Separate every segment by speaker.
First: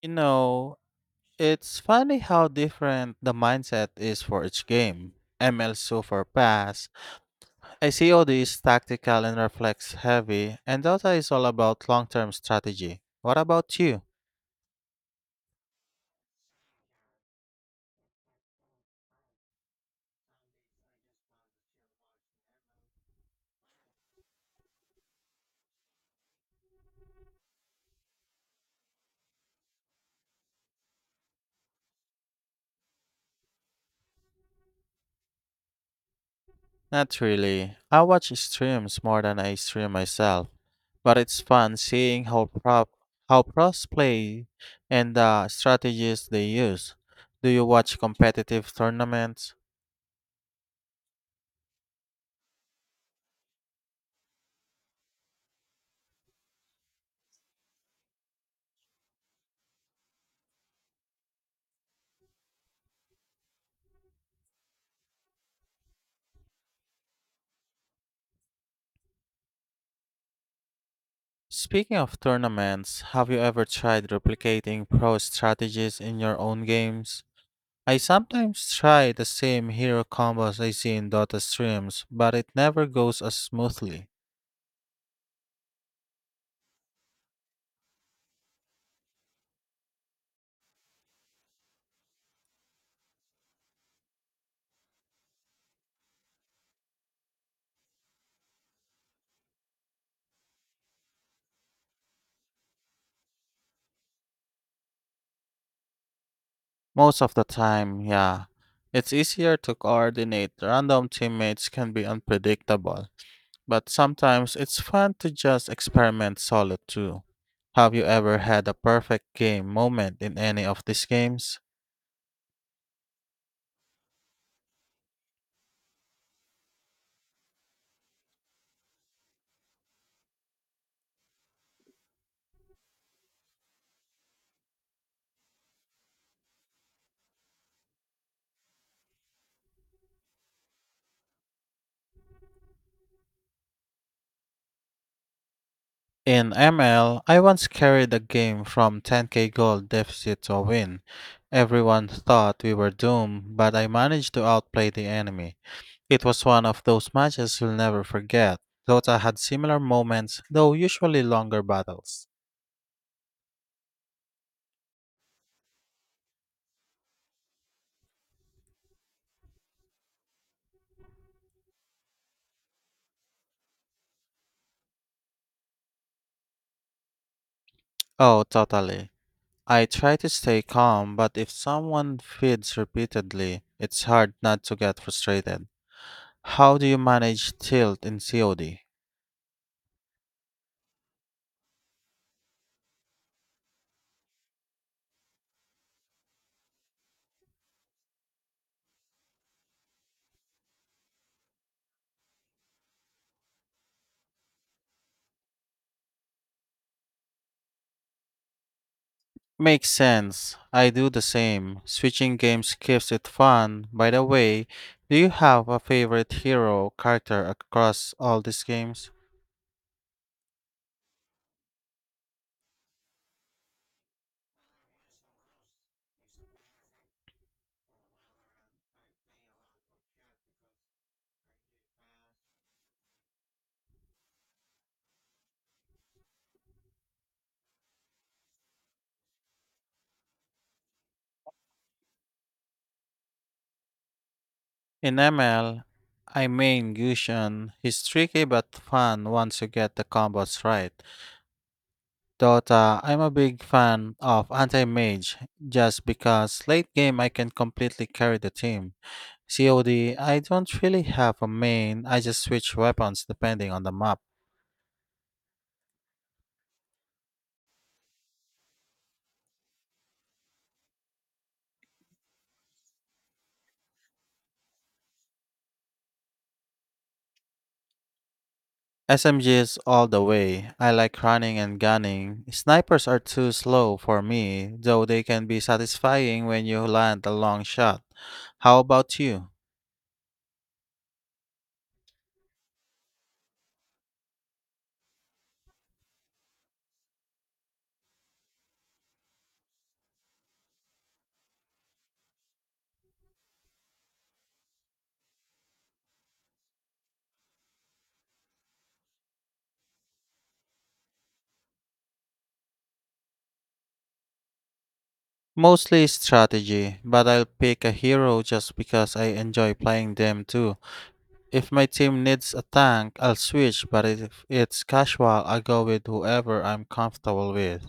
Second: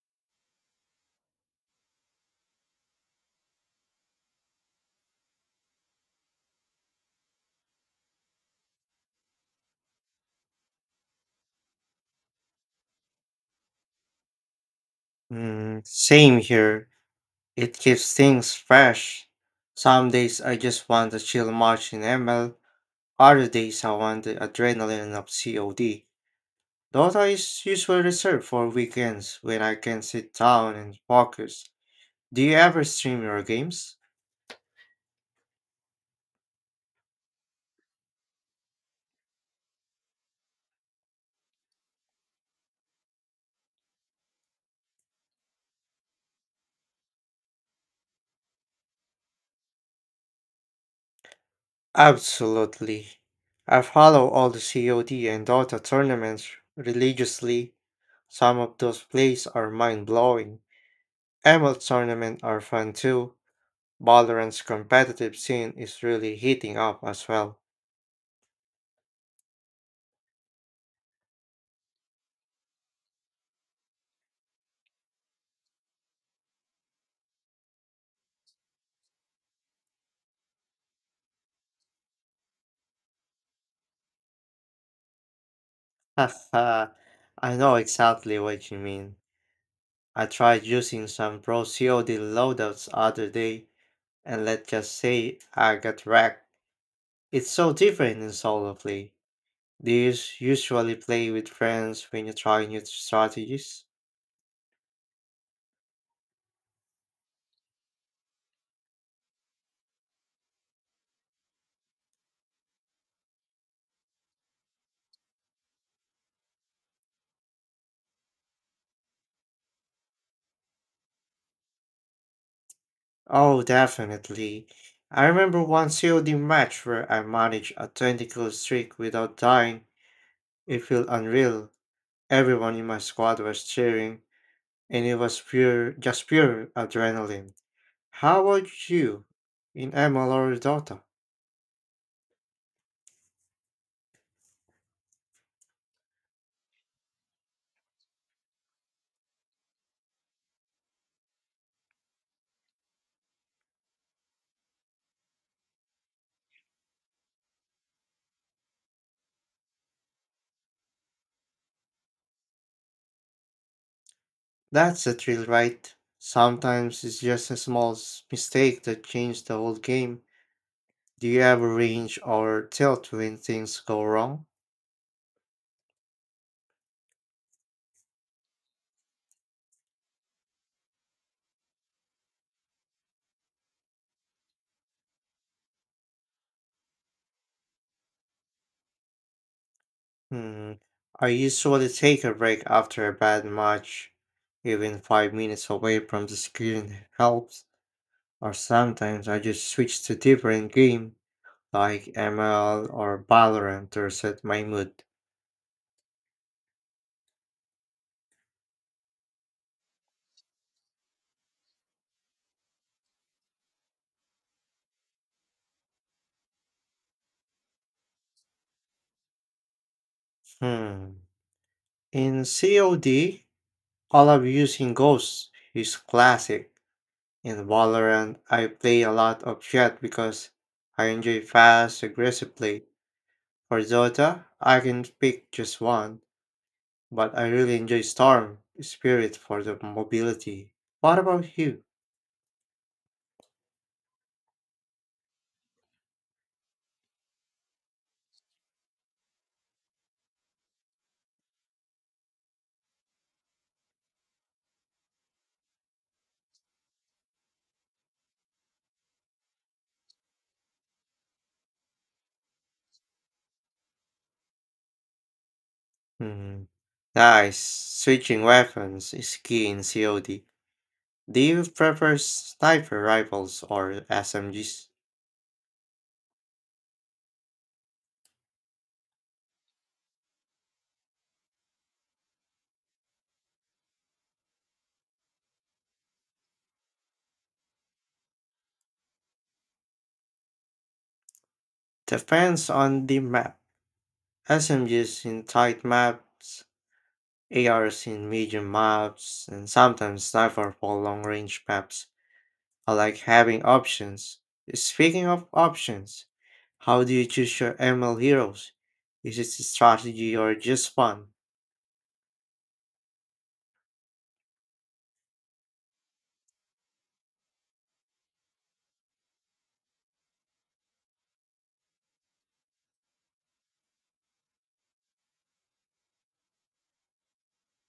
Speaker 1: You know, it's funny how different the mindset is for each game. ML Super Pass, ACOD is tactical and reflex heavy, and Dota is all about long term strategy. What about you?
Speaker 2: Mm, same here. It keeps things fresh. Some days I just want to chill march in ML, other days I want the adrenaline of COD. Dota is usually reserved for weekends when I can sit down and focus. Do you ever stream your games?
Speaker 1: Not really. I watch streams more than I stream myself, but it's fun seeing how pros play and the strategies they use. Do you watch competitive tournaments?
Speaker 2: Absolutely. I follow all the COD and Dota tournaments religiously. Some of those plays are mind blowing. ML tournaments are fun too. Valorant's competitive scene is really heating up as well.
Speaker 1: Speaking of tournaments, have you ever tried replicating pro strategies in your own games? I sometimes try the same hero combos I see in Dota streams, but it never goes as smoothly.
Speaker 2: Haha, I know exactly what you mean. I tried using some pro COD loadouts other day, and let's just say I got wrecked. It's so different in solo play. Do you usually play with friends when you try new strategies?
Speaker 1: Most of the time, yeah. It's easier to coordinate, random teammates can be unpredictable, but sometimes it's fun to just experiment solo too. Have you ever had a perfect game moment in any of these games?
Speaker 2: Oh, definitely. I remember one COD match where I managed a 20 kill streak without dying. It felt unreal. Everyone in my squad was cheering, and it was pure, just pure adrenaline. How about you in ML or Dota?
Speaker 1: In ML, I once carried a game from 10K goal deficit to a win. Everyone thought we were doomed, but I managed to outplay the enemy. It was one of those matches you'll never forget. Dota had similar moments, though usually longer battles.
Speaker 2: That's a thrill, right? Sometimes it's just a small mistake that changed the whole game. Do you ever range or tilt when things go wrong?
Speaker 1: Oh, totally. I try to stay calm, but if someone feeds repeatedly, it's hard not to get frustrated. How do you manage tilt in COD?
Speaker 2: Hmm. I usually take a break after a bad match. Even 5 minutes away from the screen helps. Or sometimes I just switch to different game like ML or Valorant to reset my mood.
Speaker 1: Makes sense. I do the same. Switching games keeps it fun. By the way, do you have a favorite hero character across all these games?
Speaker 2: Hmm. In COD, I love using Ghost, he's classic. In Valorant, I play a lot of Jet because I enjoy fast, aggressive play. For Dota, I can pick just one, but I really enjoy Storm Spirit for the mobility. What about you?
Speaker 1: In ML, I main Gusion. He's tricky but fun once you get the combos right. Dota, I'm a big fan of anti-mage just because late game I can completely carry the team. COD, I don't really have a main. I just switch weapons depending on the map.
Speaker 2: Hmm. Nice. Switching weapons is key in COD. Do you prefer sniper rifles or SMGs?
Speaker 1: SMGs all the way. I like running and gunning. Snipers are too slow for me, though they can be satisfying when you land a long shot. How about you?
Speaker 2: Depends on the map. SMGs in tight maps, ARs in medium maps, and sometimes sniper for long range maps. I like having options. Speaking of options, how do you choose your ML heroes? Is it strategy or just fun?
Speaker 1: Mostly strategy, but I'll pick a hero just because I enjoy playing them too. If my team needs a tank, I'll switch, but if it's casual, I go with whoever I'm comfortable with.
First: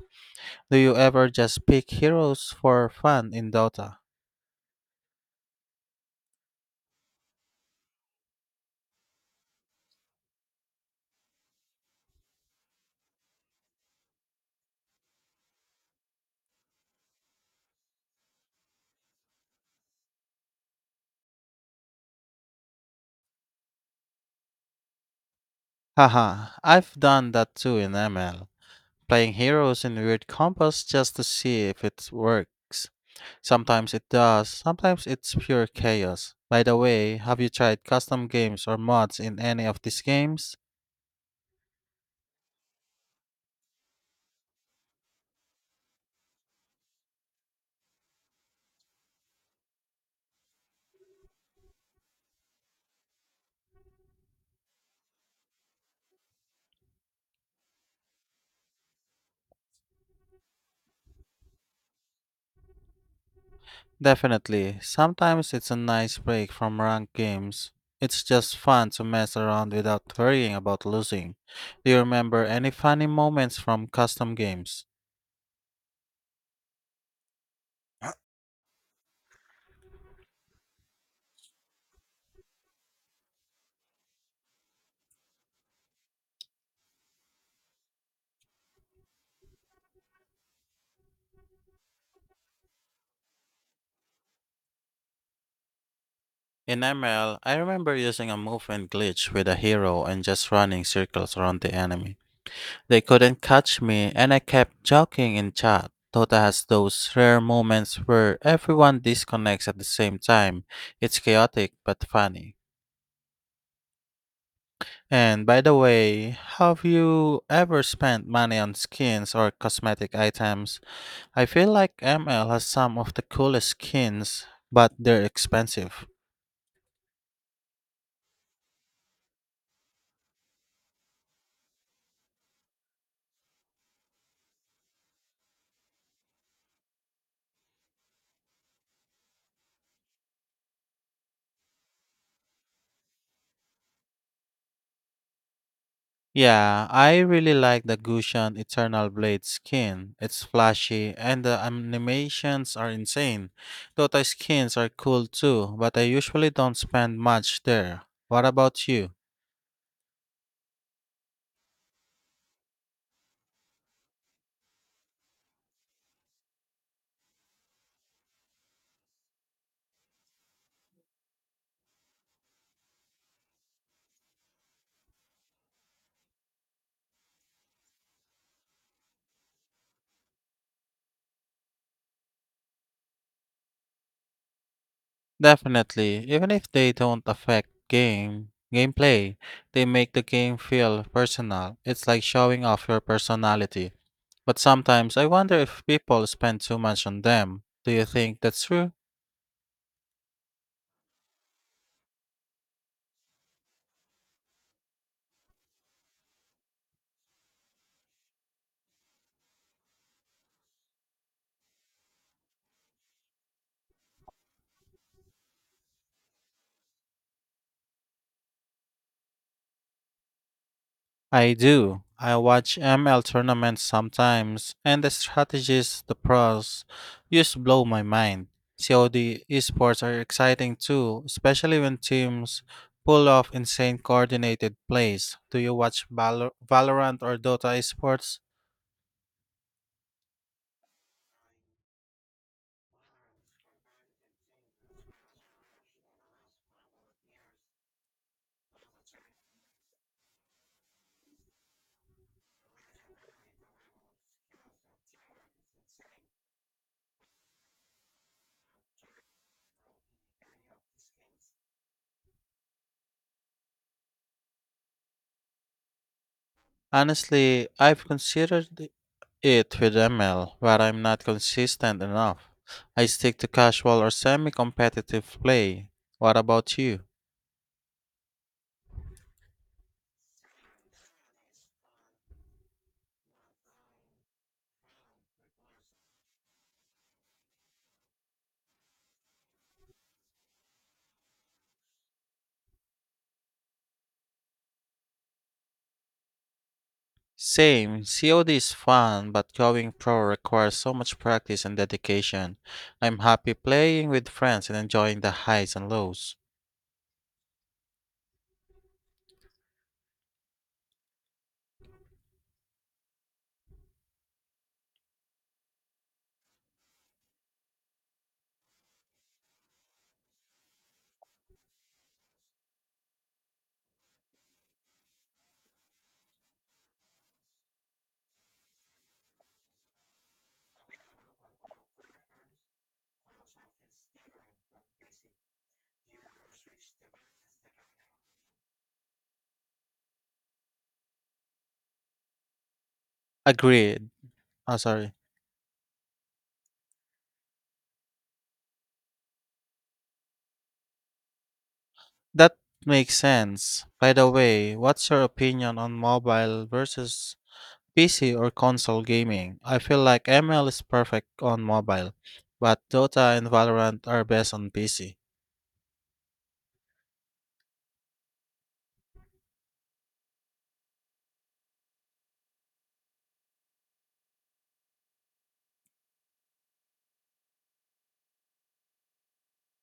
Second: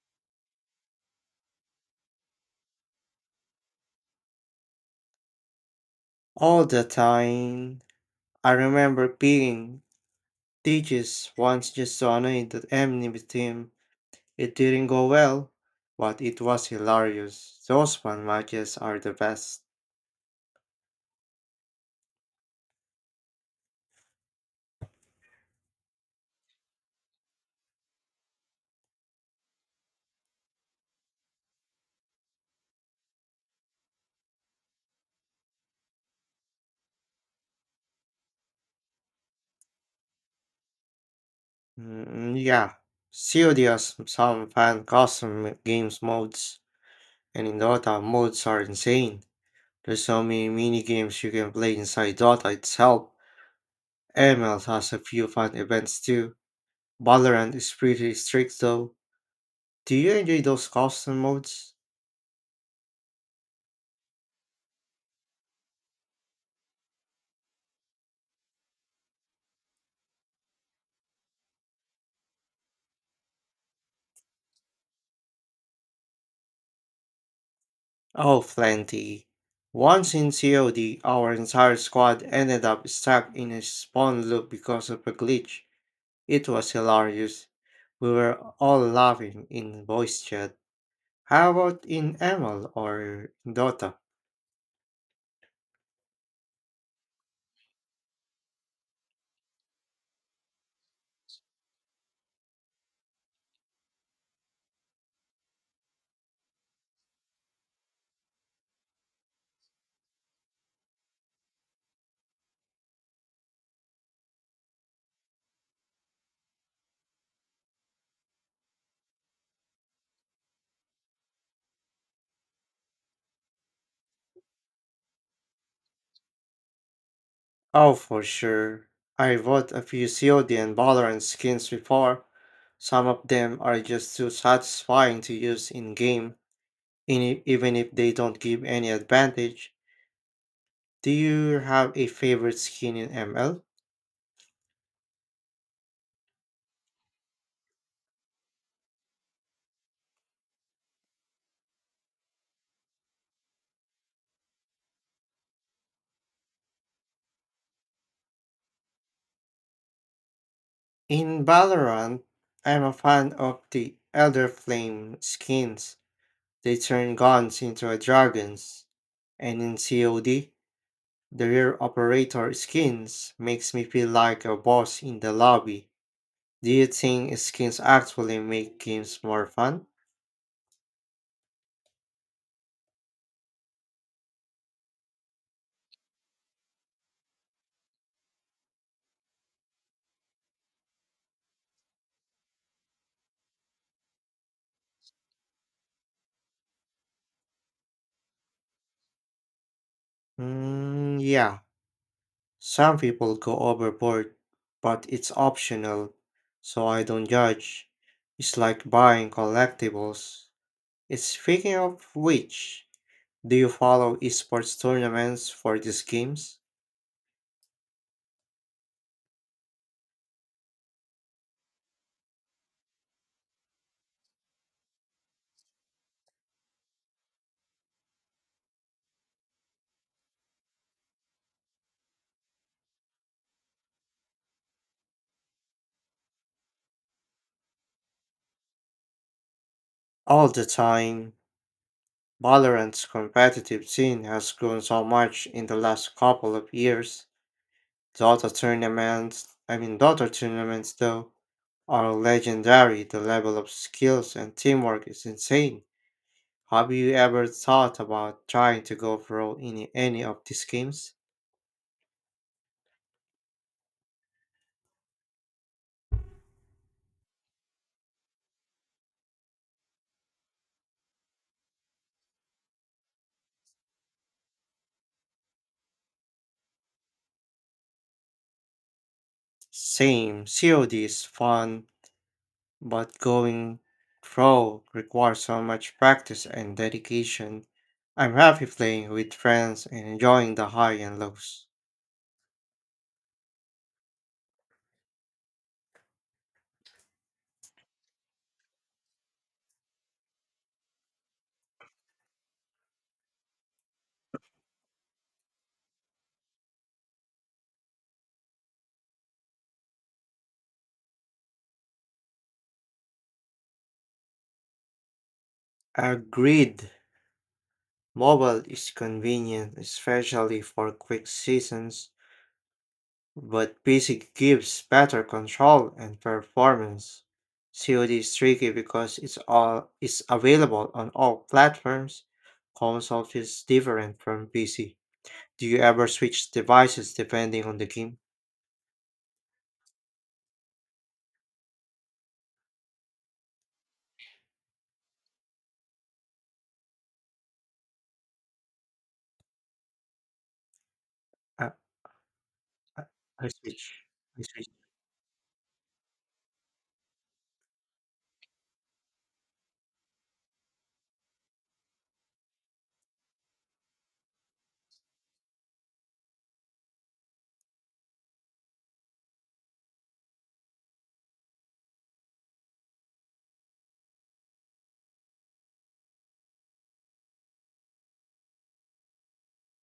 Speaker 1: Do you ever just pick heroes for fun in Dota?
Speaker 2: All the time. I remember being teaches once just to annoy the enemy team. It didn't go well, but it was hilarious. Those fan matches are the best.
Speaker 1: Haha, I've done that too in ML, playing heroes in weird combos just to see if it works. Sometimes it does, sometimes it's pure chaos. By the way, have you tried custom games or mods in any of these games?
Speaker 2: Mm, yeah. Serious some fan custom games modes, and in Dota, modes are insane. There's so many mini games you can play inside Dota itself. ML has a few fun events too. Valorant is pretty strict though. Do you enjoy those custom modes?
Speaker 1: Definitely. Sometimes it's a nice break from ranked games. It's just fun to mess around without worrying about losing. Do you remember any funny moments from custom games?
Speaker 2: Oh, plenty. Once in COD, our entire squad ended up stuck in a spawn loop because of a glitch. It was hilarious. We were all laughing in voice chat. How about in ML or Dota?
Speaker 1: In ML, I remember using a movement glitch with a hero and just running circles around the enemy. They couldn't catch me, and I kept joking in chat. Dota has those rare moments where everyone disconnects at the same time. It's chaotic but funny. And by the way, have you ever spent money on skins or cosmetic items? I feel like ML has some of the coolest skins, but they're expensive.
Speaker 2: Oh, for sure. I bought a few COD and Valorant skins before. Some of them are just too satisfying to use in game, even if they don't give any advantage. Do you have a favorite skin in ML?
Speaker 1: Yeah, I really like the Gushan Eternal Blade skin. It's flashy and the animations are insane. Dota skins are cool too, but I usually don't spend much there. What about you?
Speaker 2: In Valorant, I'm a fan of the Elder Flame skins. They turn guns into dragons. And in COD, the rear operator skins makes me feel like a boss in the lobby. Do you think skins actually make games more fun?
Speaker 1: Definitely, even if they don't affect gameplay, they make the game feel personal. It's like showing off your personality. But sometimes I wonder if people spend too much on them. Do you think that's true?
Speaker 2: Mm, yeah, some people go overboard, but it's optional, so I don't judge. It's like buying collectibles. It's speaking of which, do you follow esports tournaments for these games?
Speaker 1: I do. I watch ML tournaments sometimes, and the strategies the pros use blow my mind. COD esports are exciting too, especially when teams pull off insane coordinated plays. Do you watch Valorant or Dota esports?
Speaker 2: All the time. Valorant's competitive scene has grown so much in the last couple of years. Dota tournaments, I mean Dota tournaments though, are legendary. The level of skills and teamwork is insane. Have you ever thought about trying to go pro in any of these games?
Speaker 1: Honestly, I've considered it with ML, but I'm not consistent enough. I stick to casual or semi competitive play. What about you?
Speaker 2: Same, COD is fun, but going pro requires so much practice and dedication. I'm happy playing with friends and enjoying the high and lows.
Speaker 1: Same. COD is fun, but going pro requires so much practice and dedication. I'm happy playing with friends and enjoying the highs and lows.
Speaker 2: Agreed. Mobile is convenient, especially for quick seasons, but PC gives better control and performance. COD is tricky because it's all is available on all platforms. Console feels different from PC. Do you ever switch devices depending on the game?
Speaker 1: Agreed. Oh, sorry. That
Speaker 2: I
Speaker 1: makes
Speaker 2: I
Speaker 1: sense.
Speaker 2: switch.
Speaker 1: By the
Speaker 2: I switch.
Speaker 1: way, what's your opinion on mobile versus PC or console gaming? I feel like ML is perfect on mobile, but Dota and Valorant are best on PC.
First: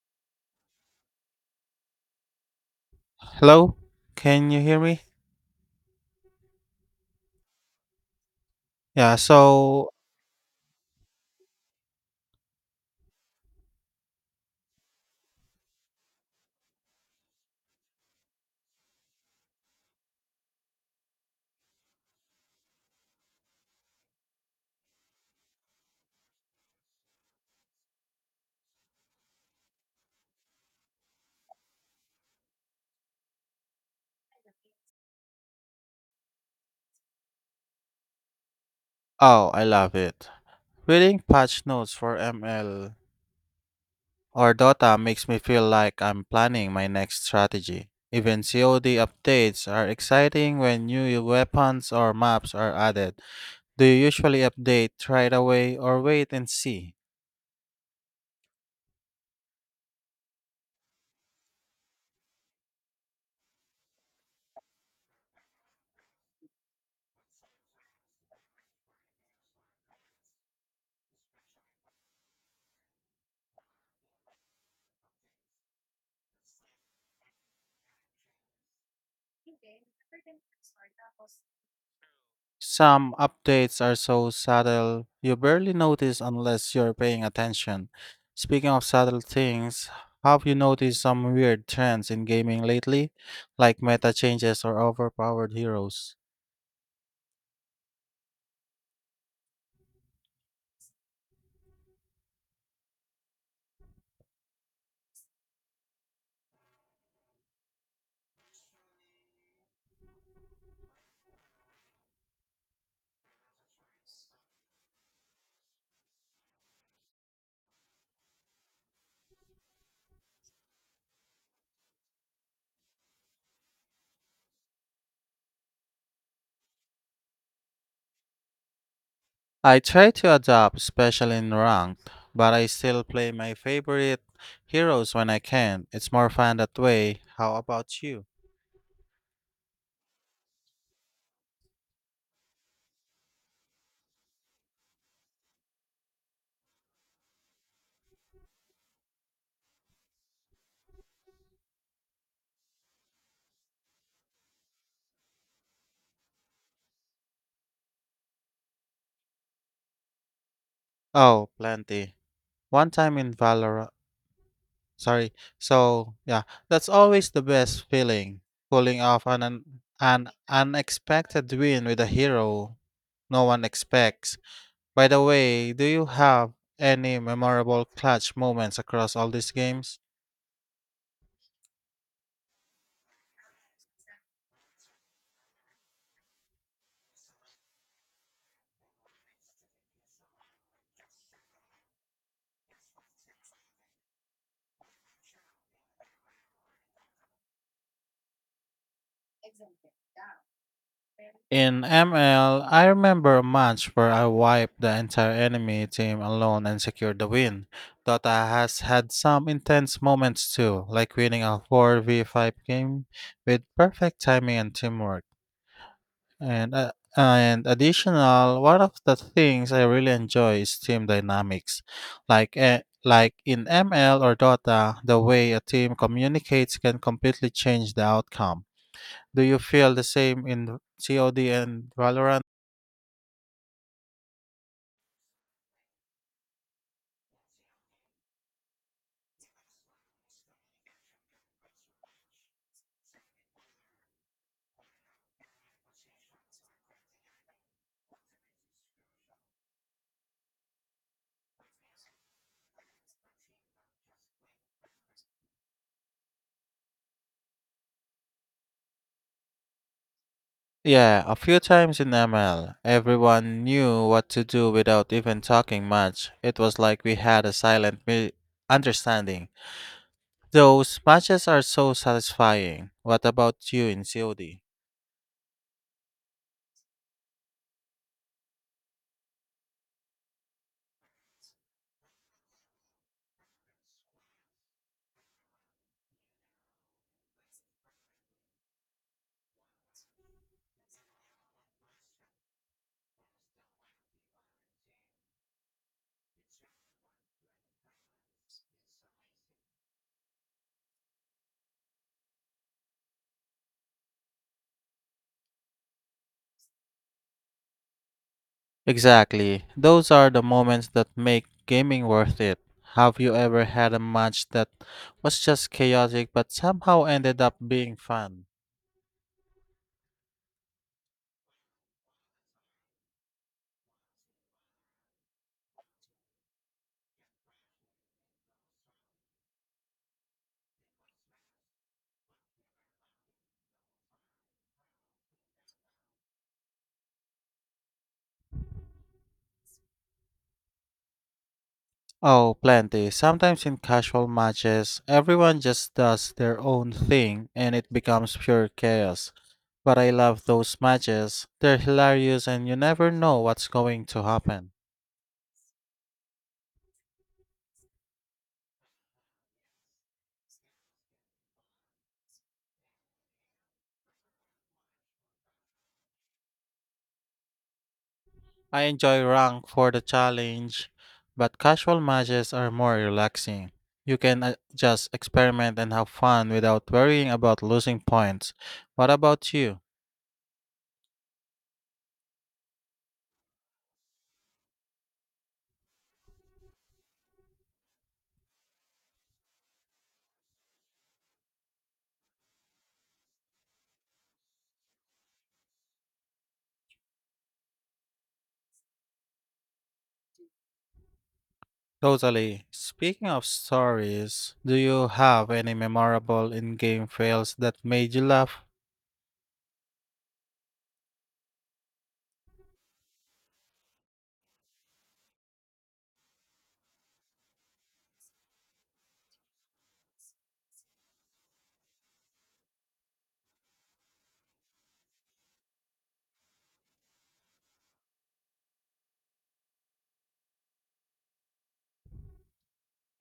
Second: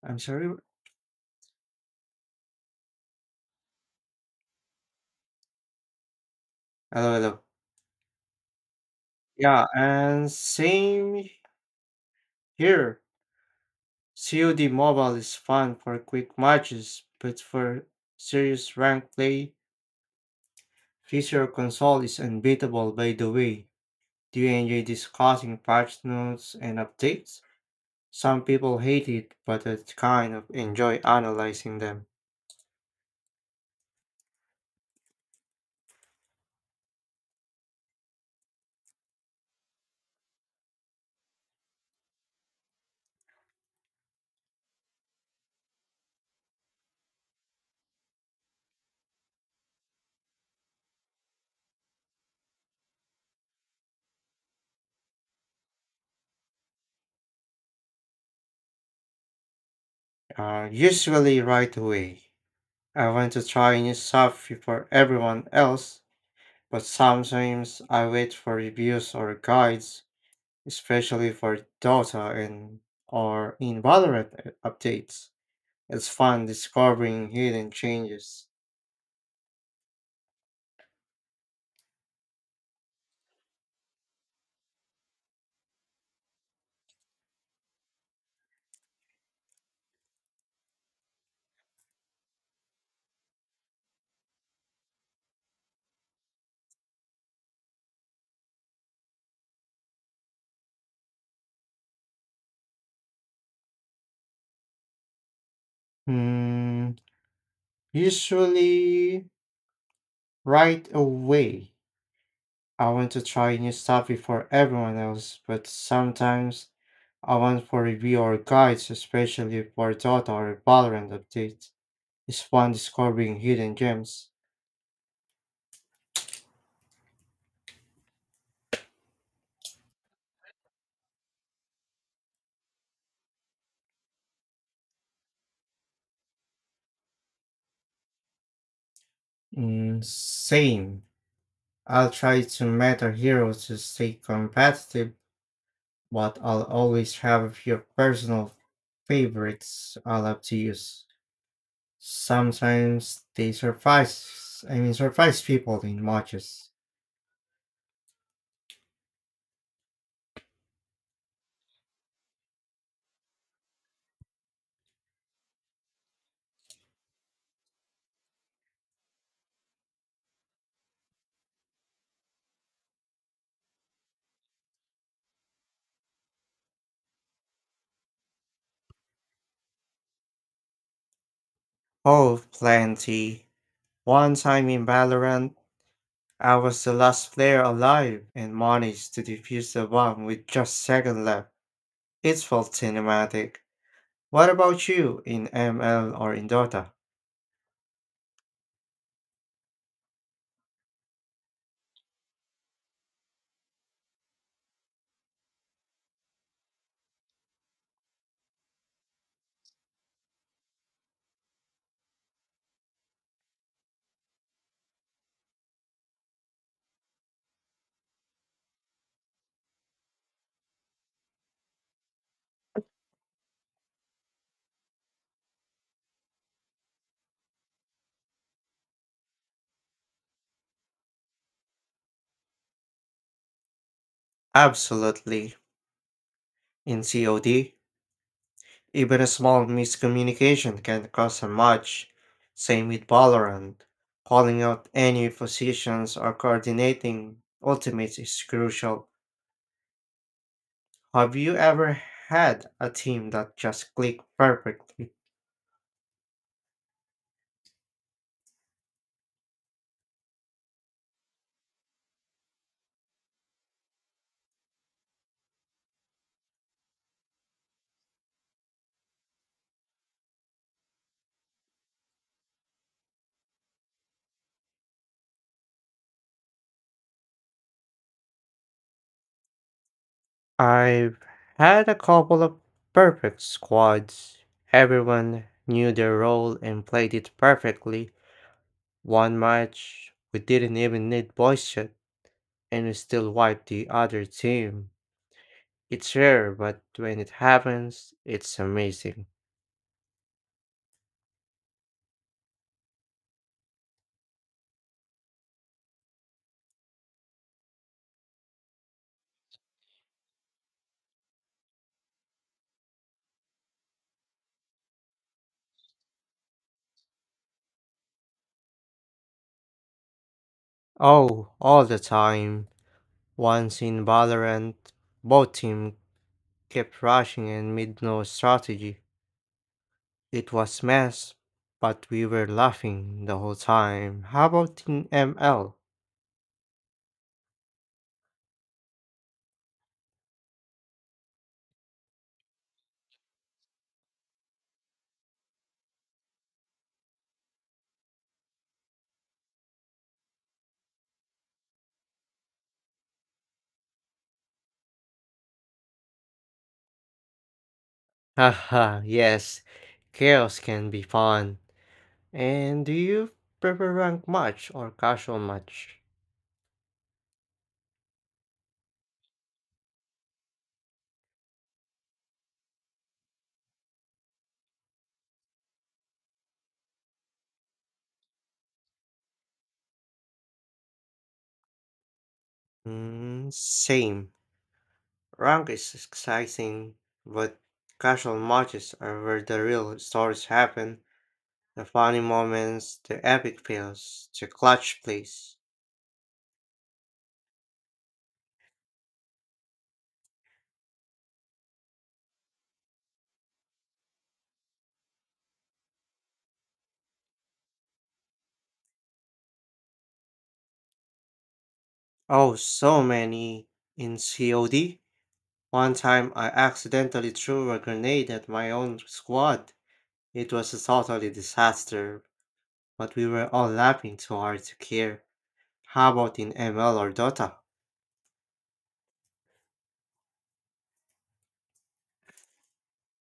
Speaker 2: I'm sorry.
Speaker 1: Hello? Can you hear me?
Speaker 2: Hello, hello.
Speaker 1: Yeah,
Speaker 2: Yeah,
Speaker 1: so.
Speaker 2: and same here. COD Mobile is fun for quick matches, but for serious rank play, Fisher console is unbeatable by the way. Do you enjoy discussing patch notes and updates? Some people hate it, but I kind of enjoy analyzing them.
Speaker 1: Oh, I love it. Reading patch notes for ML or Dota makes me feel like I'm planning my next strategy. Even COD updates are exciting when new weapons or maps are added. Do you usually update right away or wait and see?
Speaker 2: Usually right away. I want to try new stuff before everyone else. But sometimes I wait for reviews or guides, especially for Dota and or in Valorant updates. It's fun discovering hidden changes.
Speaker 1: Some updates are so subtle you barely notice unless you're paying attention. Speaking of subtle things, have you noticed some weird trends in gaming lately, like meta changes or overpowered heroes?
Speaker 2: Hmm, usually right away. I want to try new stuff before everyone else, but sometimes I want for review or guides, especially for Dota or Valorant updates. It's fun discovering hidden gems.
Speaker 1: I try to adapt, especially in ranked, but I still play my favorite heroes when I can. It's more fun that way. How about you?
Speaker 2: Mm, same. I'll try to meta hero to stay competitive, but I'll always have a few personal favorites I love to use. Sometimes they surprise, I mean, surprise people in matches.
Speaker 1: Oh, plenty. One time in Valorant. Sorry. So, yeah, that's always the best feeling. Pulling off an unexpected win with a hero no one expects. By the way, do you have any memorable clutch moments across all these games?
Speaker 2: Oh, plenty. One time in Valorant, I was the last player alive and managed to defuse the bomb with just seconds left. It felt cinematic. What about you in ML or in Dota?
Speaker 1: In ML, I remember a match where I wiped the entire enemy team alone and secured the win. Dota has had some intense moments too, like winning a 4v5 game with perfect timing and teamwork. And additional, one of the things I really enjoy is team dynamics. Like in ML or Dota, the way a team communicates can completely change the outcome. Do you feel the same in COD and Valorant?
Speaker 2: Absolutely. In COD, even a small miscommunication can cause a match. Same with Valorant. Calling out any positions or coordinating ultimates is crucial. Have you ever had a team that just clicked perfectly?
Speaker 1: Yeah, a few times in ML, everyone knew what to do without even talking much. It was like we had a silent understanding. Those matches are so satisfying. What about you in COD?
Speaker 2: I've had a couple of perfect squads. Everyone knew their role and played it perfectly. One match, we didn't even need voice chat, and we still wiped the other team. It's rare, but when it happens, it's amazing.
Speaker 1: Exactly. Those are the moments that make gaming worth it. Have you ever had a match that was just chaotic but somehow ended up being fun?
Speaker 2: Oh, all the time. Once in Valorant, both team kept rushing and made no strategy. It was mess, but we were laughing the whole time. How about Team ML?
Speaker 1: Oh, plenty. Sometimes in casual matches, everyone just does their own thing and it becomes pure chaos. But I love those matches. They're hilarious and you never know what's going to happen.
Speaker 2: Haha, yes. Chaos can be fun. And do you prefer rank match or casual match?
Speaker 1: I enjoy rank for the challenge, but casual matches are more relaxing. You can just experiment and have fun without worrying about losing points. What about you?
Speaker 2: Mm, same. Rank is exciting, but casual matches are where the real stories happen. The funny moments, the epic fails, the clutch plays.
Speaker 1: Totally. Speaking of stories, do you have any memorable in-game fails that made you laugh?
Speaker 2: Oh, so many in COD. One time I accidentally threw a grenade at my own squad. It was a totally disaster, but we were all laughing too hard to care. How about in ML or Dota?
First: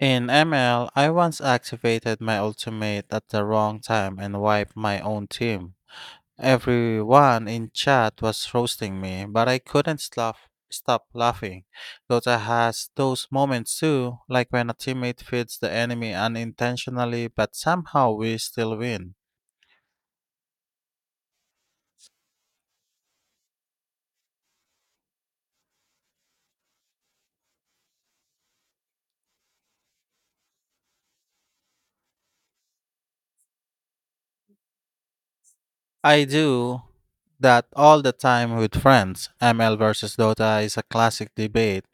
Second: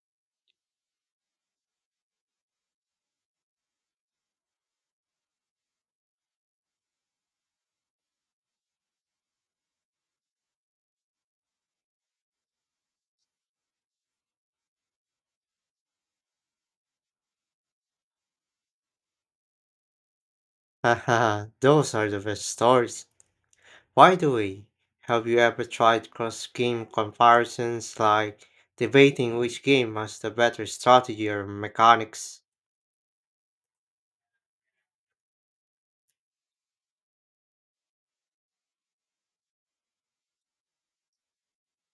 Speaker 1: In ML, I once activated my ultimate at the wrong time and wiped my own team. Everyone in chat was roasting me, but I couldn't stop laughing. Dota has those moments too, like when a teammate feeds the enemy unintentionally, but somehow we still win.
Speaker 2: Haha, those are the best stories. By the way, have you ever tried cross game comparisons like debating which game has the better strategy or mechanics?
Speaker 1: I do that all the time with friends. ML versus Dota is a classic debate.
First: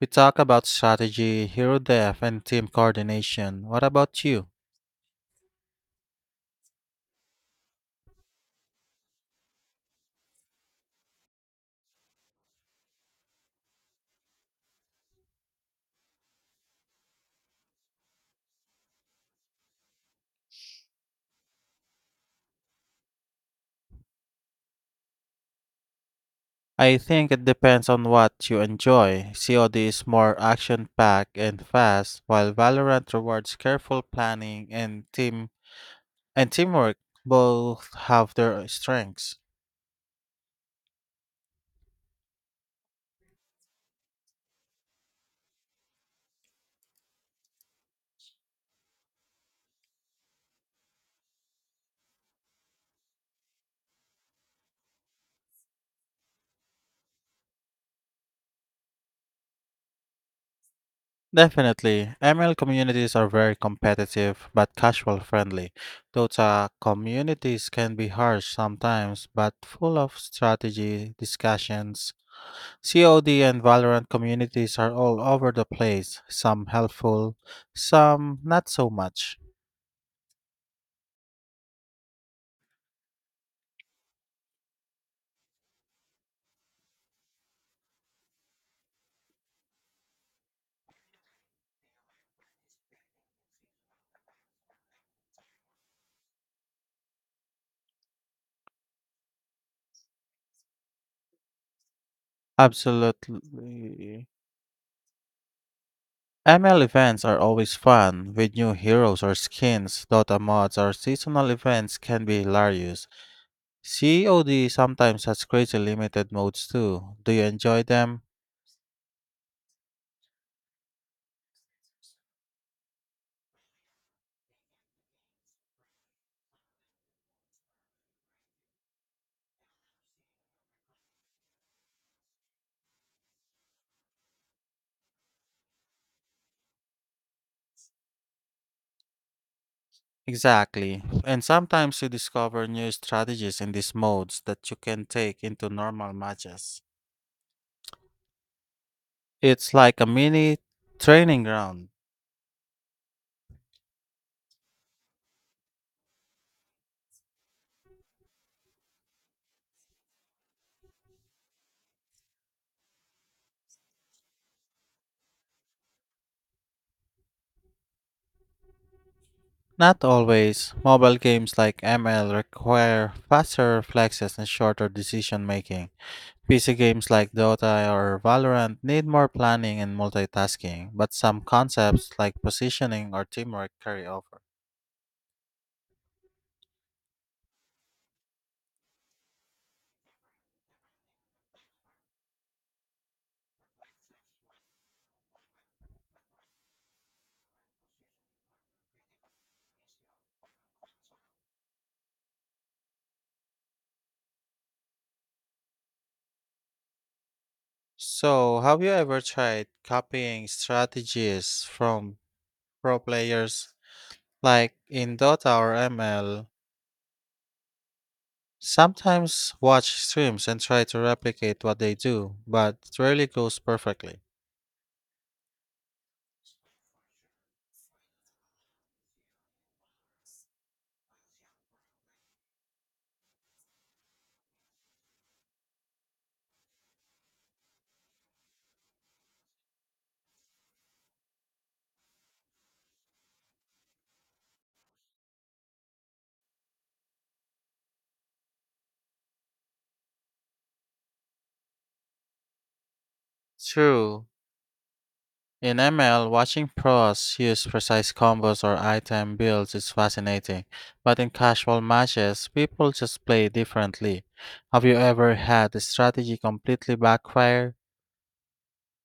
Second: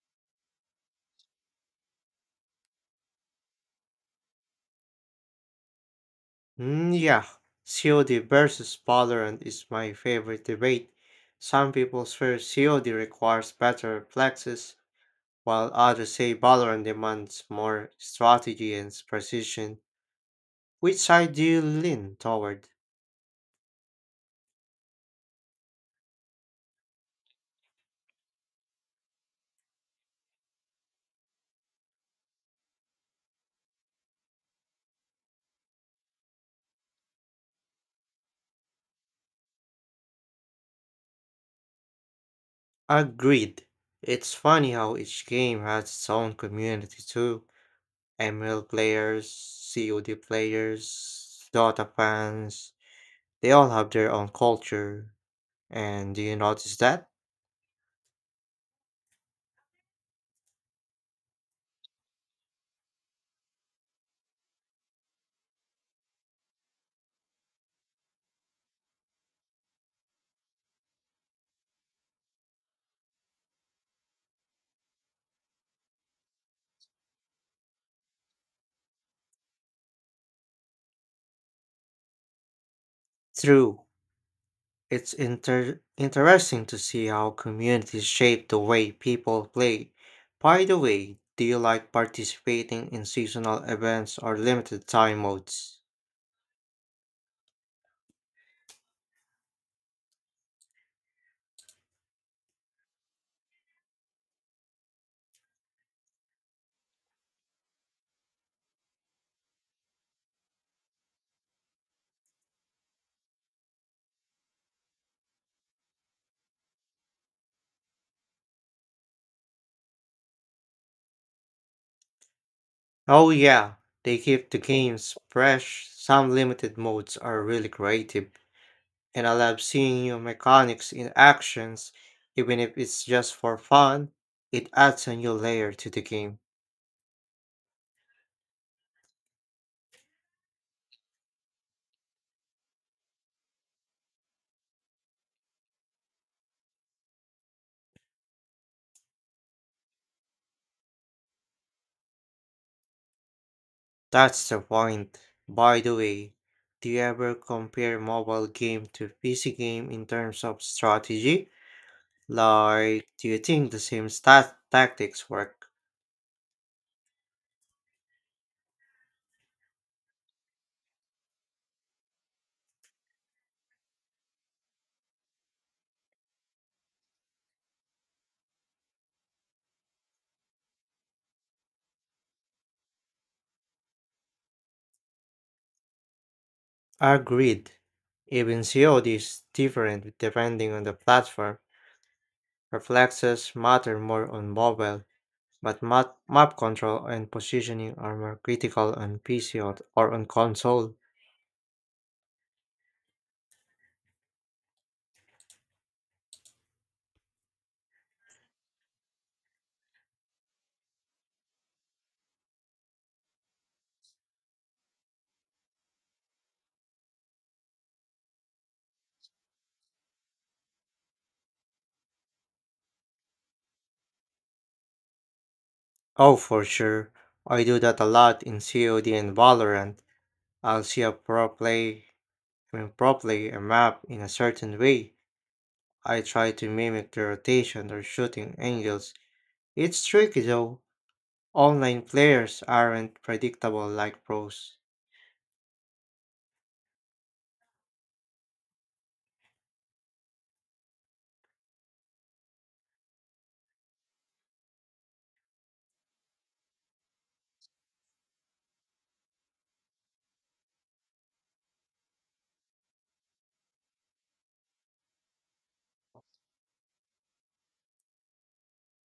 Speaker 1: We talk about strategy, hero death, and team coordination. What about you?
Speaker 2: Mm, yeah, COD versus Valorant is my favorite debate. Some people swear COD requires better reflexes, while others say Valorant demands more strategy and precision. Which side do you lean toward?
Speaker 1: I think it depends on what you enjoy. COD is more action packed and fast, while Valorant rewards careful planning and teamwork. Both have their strengths.
Speaker 2: Agreed. It's funny how each game has its own community too. ML players, COD players, Dota fans, they all have their own culture. And do you notice that?
Speaker 1: Definitely. ML communities are very competitive but casual friendly. Dota communities can be harsh sometimes but full of strategy discussions. COD and Valorant communities are all over the place, some helpful, some not so much.
Speaker 2: True. It's interesting to see how communities shape the way people play. By the way, do you like participating in seasonal events or limited time modes?
Speaker 1: Absolutely. ML events are always fun with new heroes or skins. Dota mods or seasonal events can be hilarious. COD sometimes has crazy limited modes too. Do you enjoy them?
Speaker 2: Oh, yeah, they keep the games fresh. Some limited modes are really creative, and I love seeing new mechanics in actions, even if it's just for fun. It adds a new layer to the game.
Speaker 1: Exactly. And sometimes you discover new strategies in these modes that you can take into normal matches. It's like a mini training ground.
Speaker 2: That's the point. By the way, do you ever compare mobile game to PC game in terms of strategy? Like, do you think the same stat tactics work?
Speaker 1: Not always. Mobile games like ML require faster reflexes and shorter decision making. PC games like Dota or Valorant need more planning and multitasking, but some concepts like positioning or teamwork carry over.
Speaker 2: Agreed. Even COD is different depending on the platform. Reflexes matter more on mobile, but map control and positioning are more critical on PC or on console.
Speaker 1: So, have you ever tried copying strategies from pro players like in Dota or ML? Sometimes watch streams and try to replicate what they do, but it rarely goes perfectly.
Speaker 2: Oh, for sure. I do that a lot in COD and Valorant. I'll see a pro play, I mean pro play a map in a certain way. I try to mimic the rotation or shooting angles. It's tricky though. Online players aren't predictable like pros.
Speaker 1: True. In ML, watching pros use precise combos or item builds is fascinating, but in casual matches, people just play differently. Have you ever had a strategy completely backfire?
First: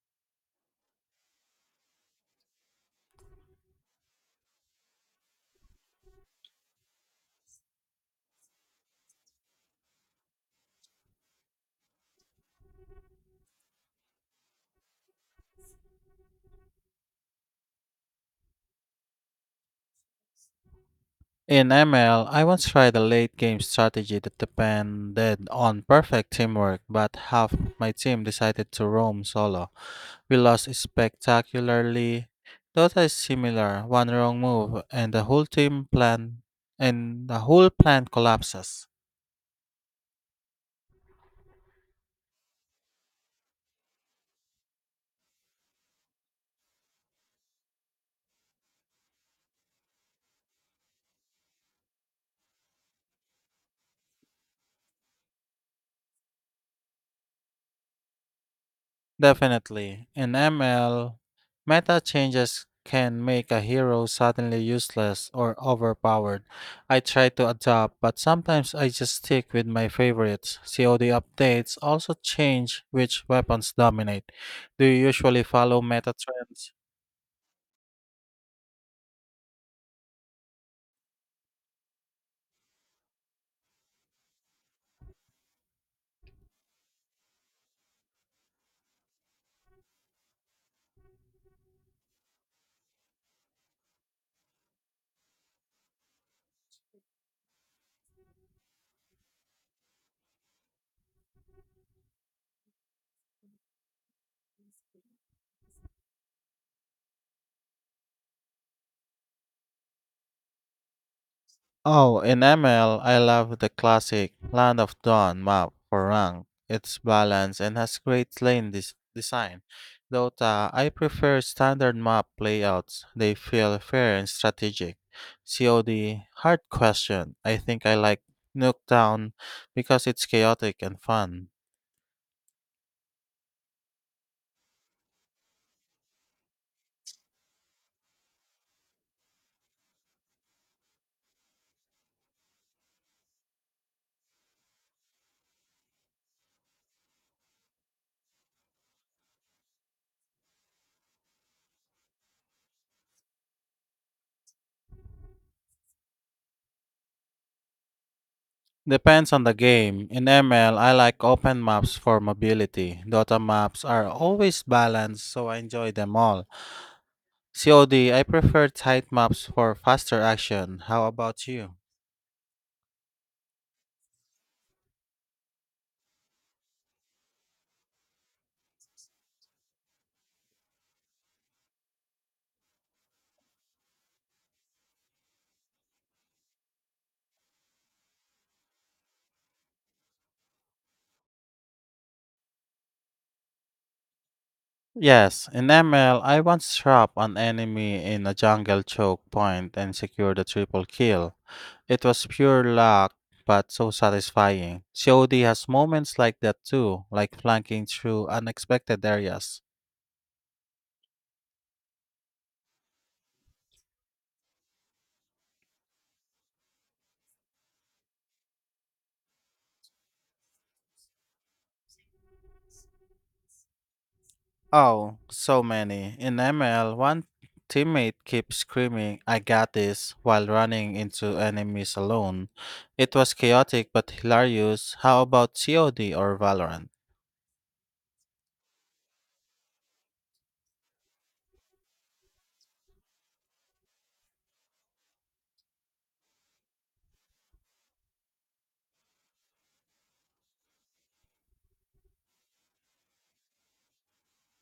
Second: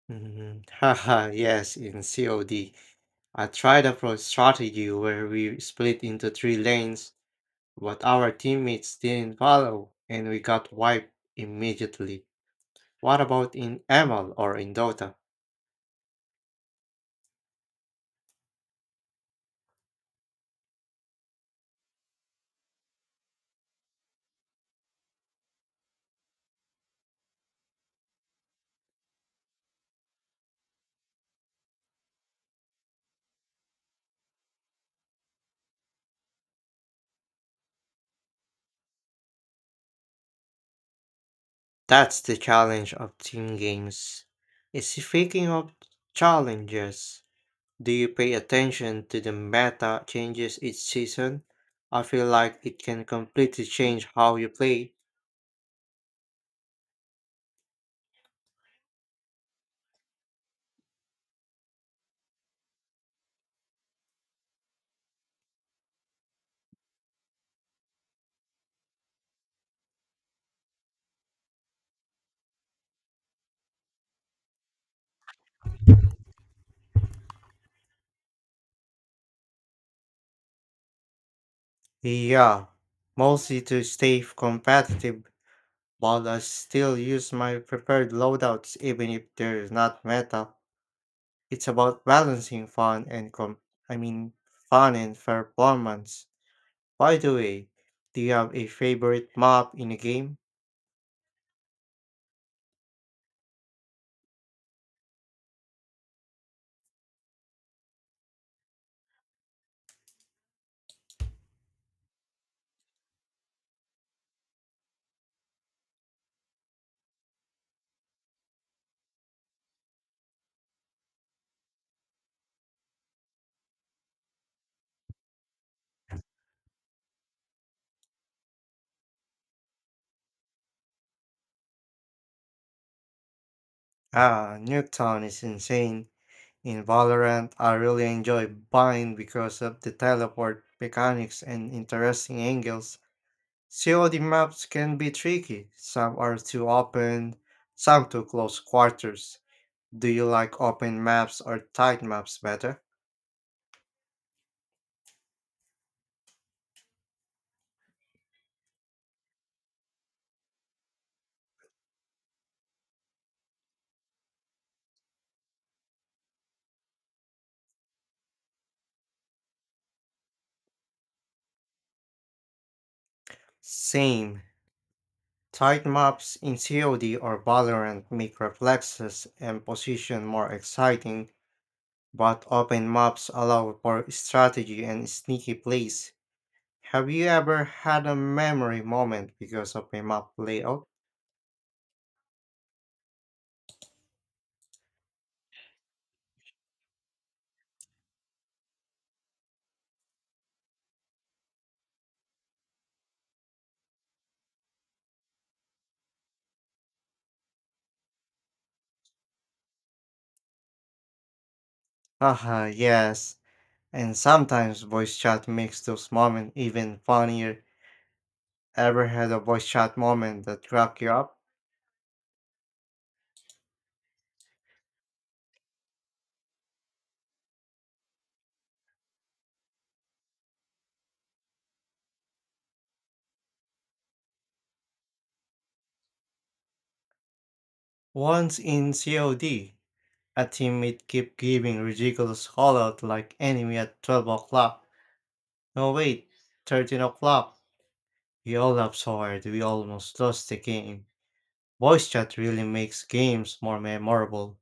Speaker 2: Mhm. Haha, yes, in COD. I tried a pro strategy where we split into three lanes, but our teammates didn't follow and we got wiped immediately. What about in ML or in Dota?
Speaker 1: In ML, I once tried a late game strategy that depended on perfect teamwork, but half my team decided to roam solo. We lost spectacularly. Dota is similar. One wrong move and the whole plan collapses.
Speaker 2: That's the challenge of team games. Is Speaking of challenges, do you pay attention to the meta changes each season? I feel like it can completely change how you play.
Speaker 1: Definitely. In ML, meta changes can make a hero suddenly useless or overpowered. I try to adapt, but sometimes I just stick with my favorites. COD updates also change which weapons dominate. Do you usually follow meta trends?
Speaker 2: Yeah, mostly to stay competitive, but I still use my preferred loadouts even if there's not meta. It's about balancing fun and I mean fun and performance. By the way, do you have a favorite map in a game?
Speaker 1: Oh, in ML, I love the classic Land of Dawn map for rank. It's balanced and has great design. Dota, I prefer standard map layouts. They feel fair and strategic. COD, hard question. I think I like Nuketown because it's chaotic and fun.
Speaker 2: Ah, Nuketown is insane. In Valorant, I really enjoy Bind because of the teleport mechanics and interesting angles. COD maps can be tricky. Some are too open, some too close quarters. Do you like open maps or tight maps better?
Speaker 1: Depends on the game. In ML, I like open maps for mobility. Dota maps are always balanced, so I enjoy them all. COD, I prefer tight maps for faster action. How about you?
Speaker 2: Same. Tight maps in COD or Valorant make reflexes and position more exciting, but open maps allow for strategy and sneaky plays. Have you ever had a memory moment because of a map layout?
Speaker 1: Yes, in ML, I once trapped an enemy in a jungle choke point and secured a triple kill. It was pure luck, but so satisfying. COD has moments like that too, like flanking through unexpected areas.
Speaker 2: Haha, yes. And sometimes voice chat makes those moments even funnier. Ever had a voice chat moment that cracked you up?
Speaker 1: Oh, so many. In ML, one teammate keeps screaming, I got this, while running into enemies alone. It was chaotic but hilarious. How about COD or Valorant?
Speaker 2: Once in COD, a teammate kept giving ridiculous hollout like enemy at 12 o'clock. No wait, 13 o'clock. We all laughed so hard we almost lost the game. Voice chat really makes games more memorable.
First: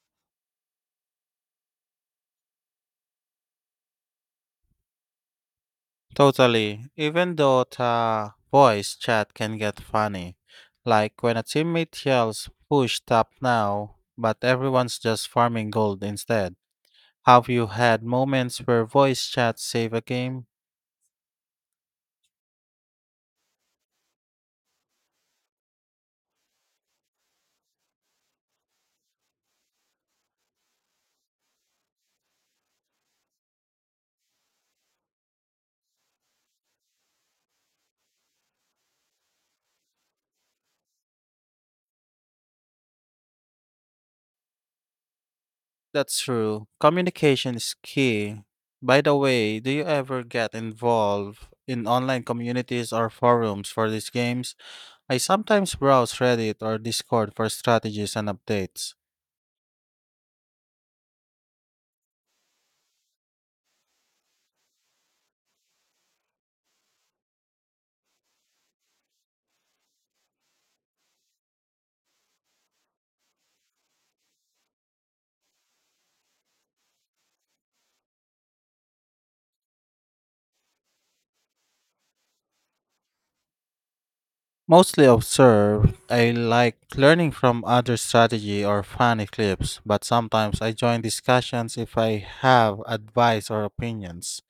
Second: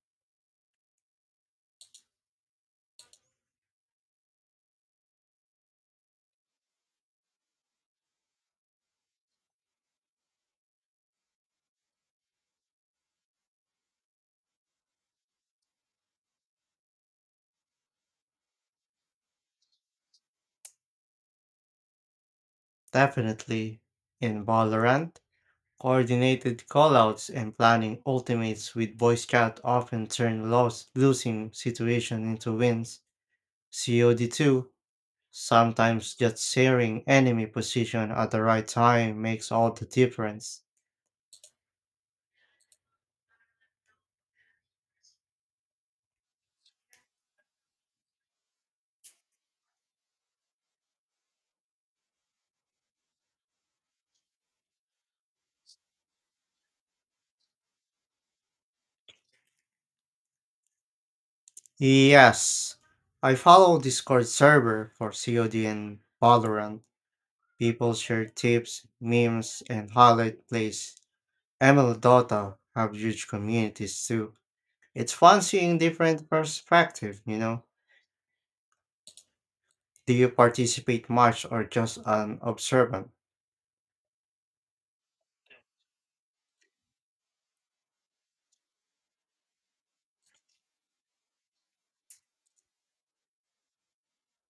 Speaker 1: Totally. Even though the voice chat can get funny. Like when a teammate yells, push top now, but everyone's just farming gold instead. Have you had moments where voice chat save a game?
Speaker 2: Definitely. In Valorant, coordinated callouts and planning ultimates with Boy Scout often turn loss losing situation into wins. COD2, sometimes just sharing enemy position at the right time makes all the difference.
Speaker 1: That's true. Communication is key. By the way, do you ever get involved in online communities or forums for these games? I sometimes browse Reddit or Discord for strategies and updates.
Speaker 2: Yes, I follow Discord server for COD and Valorant. People share tips, memes, and highlight plays. ML Dota have huge communities too. It's fun seeing different perspective. Do you participate much or just an observant?
Speaker 1: Mostly observe. I like learning from other strategy or funny clips, but sometimes I join discussions if I have advice or opinions.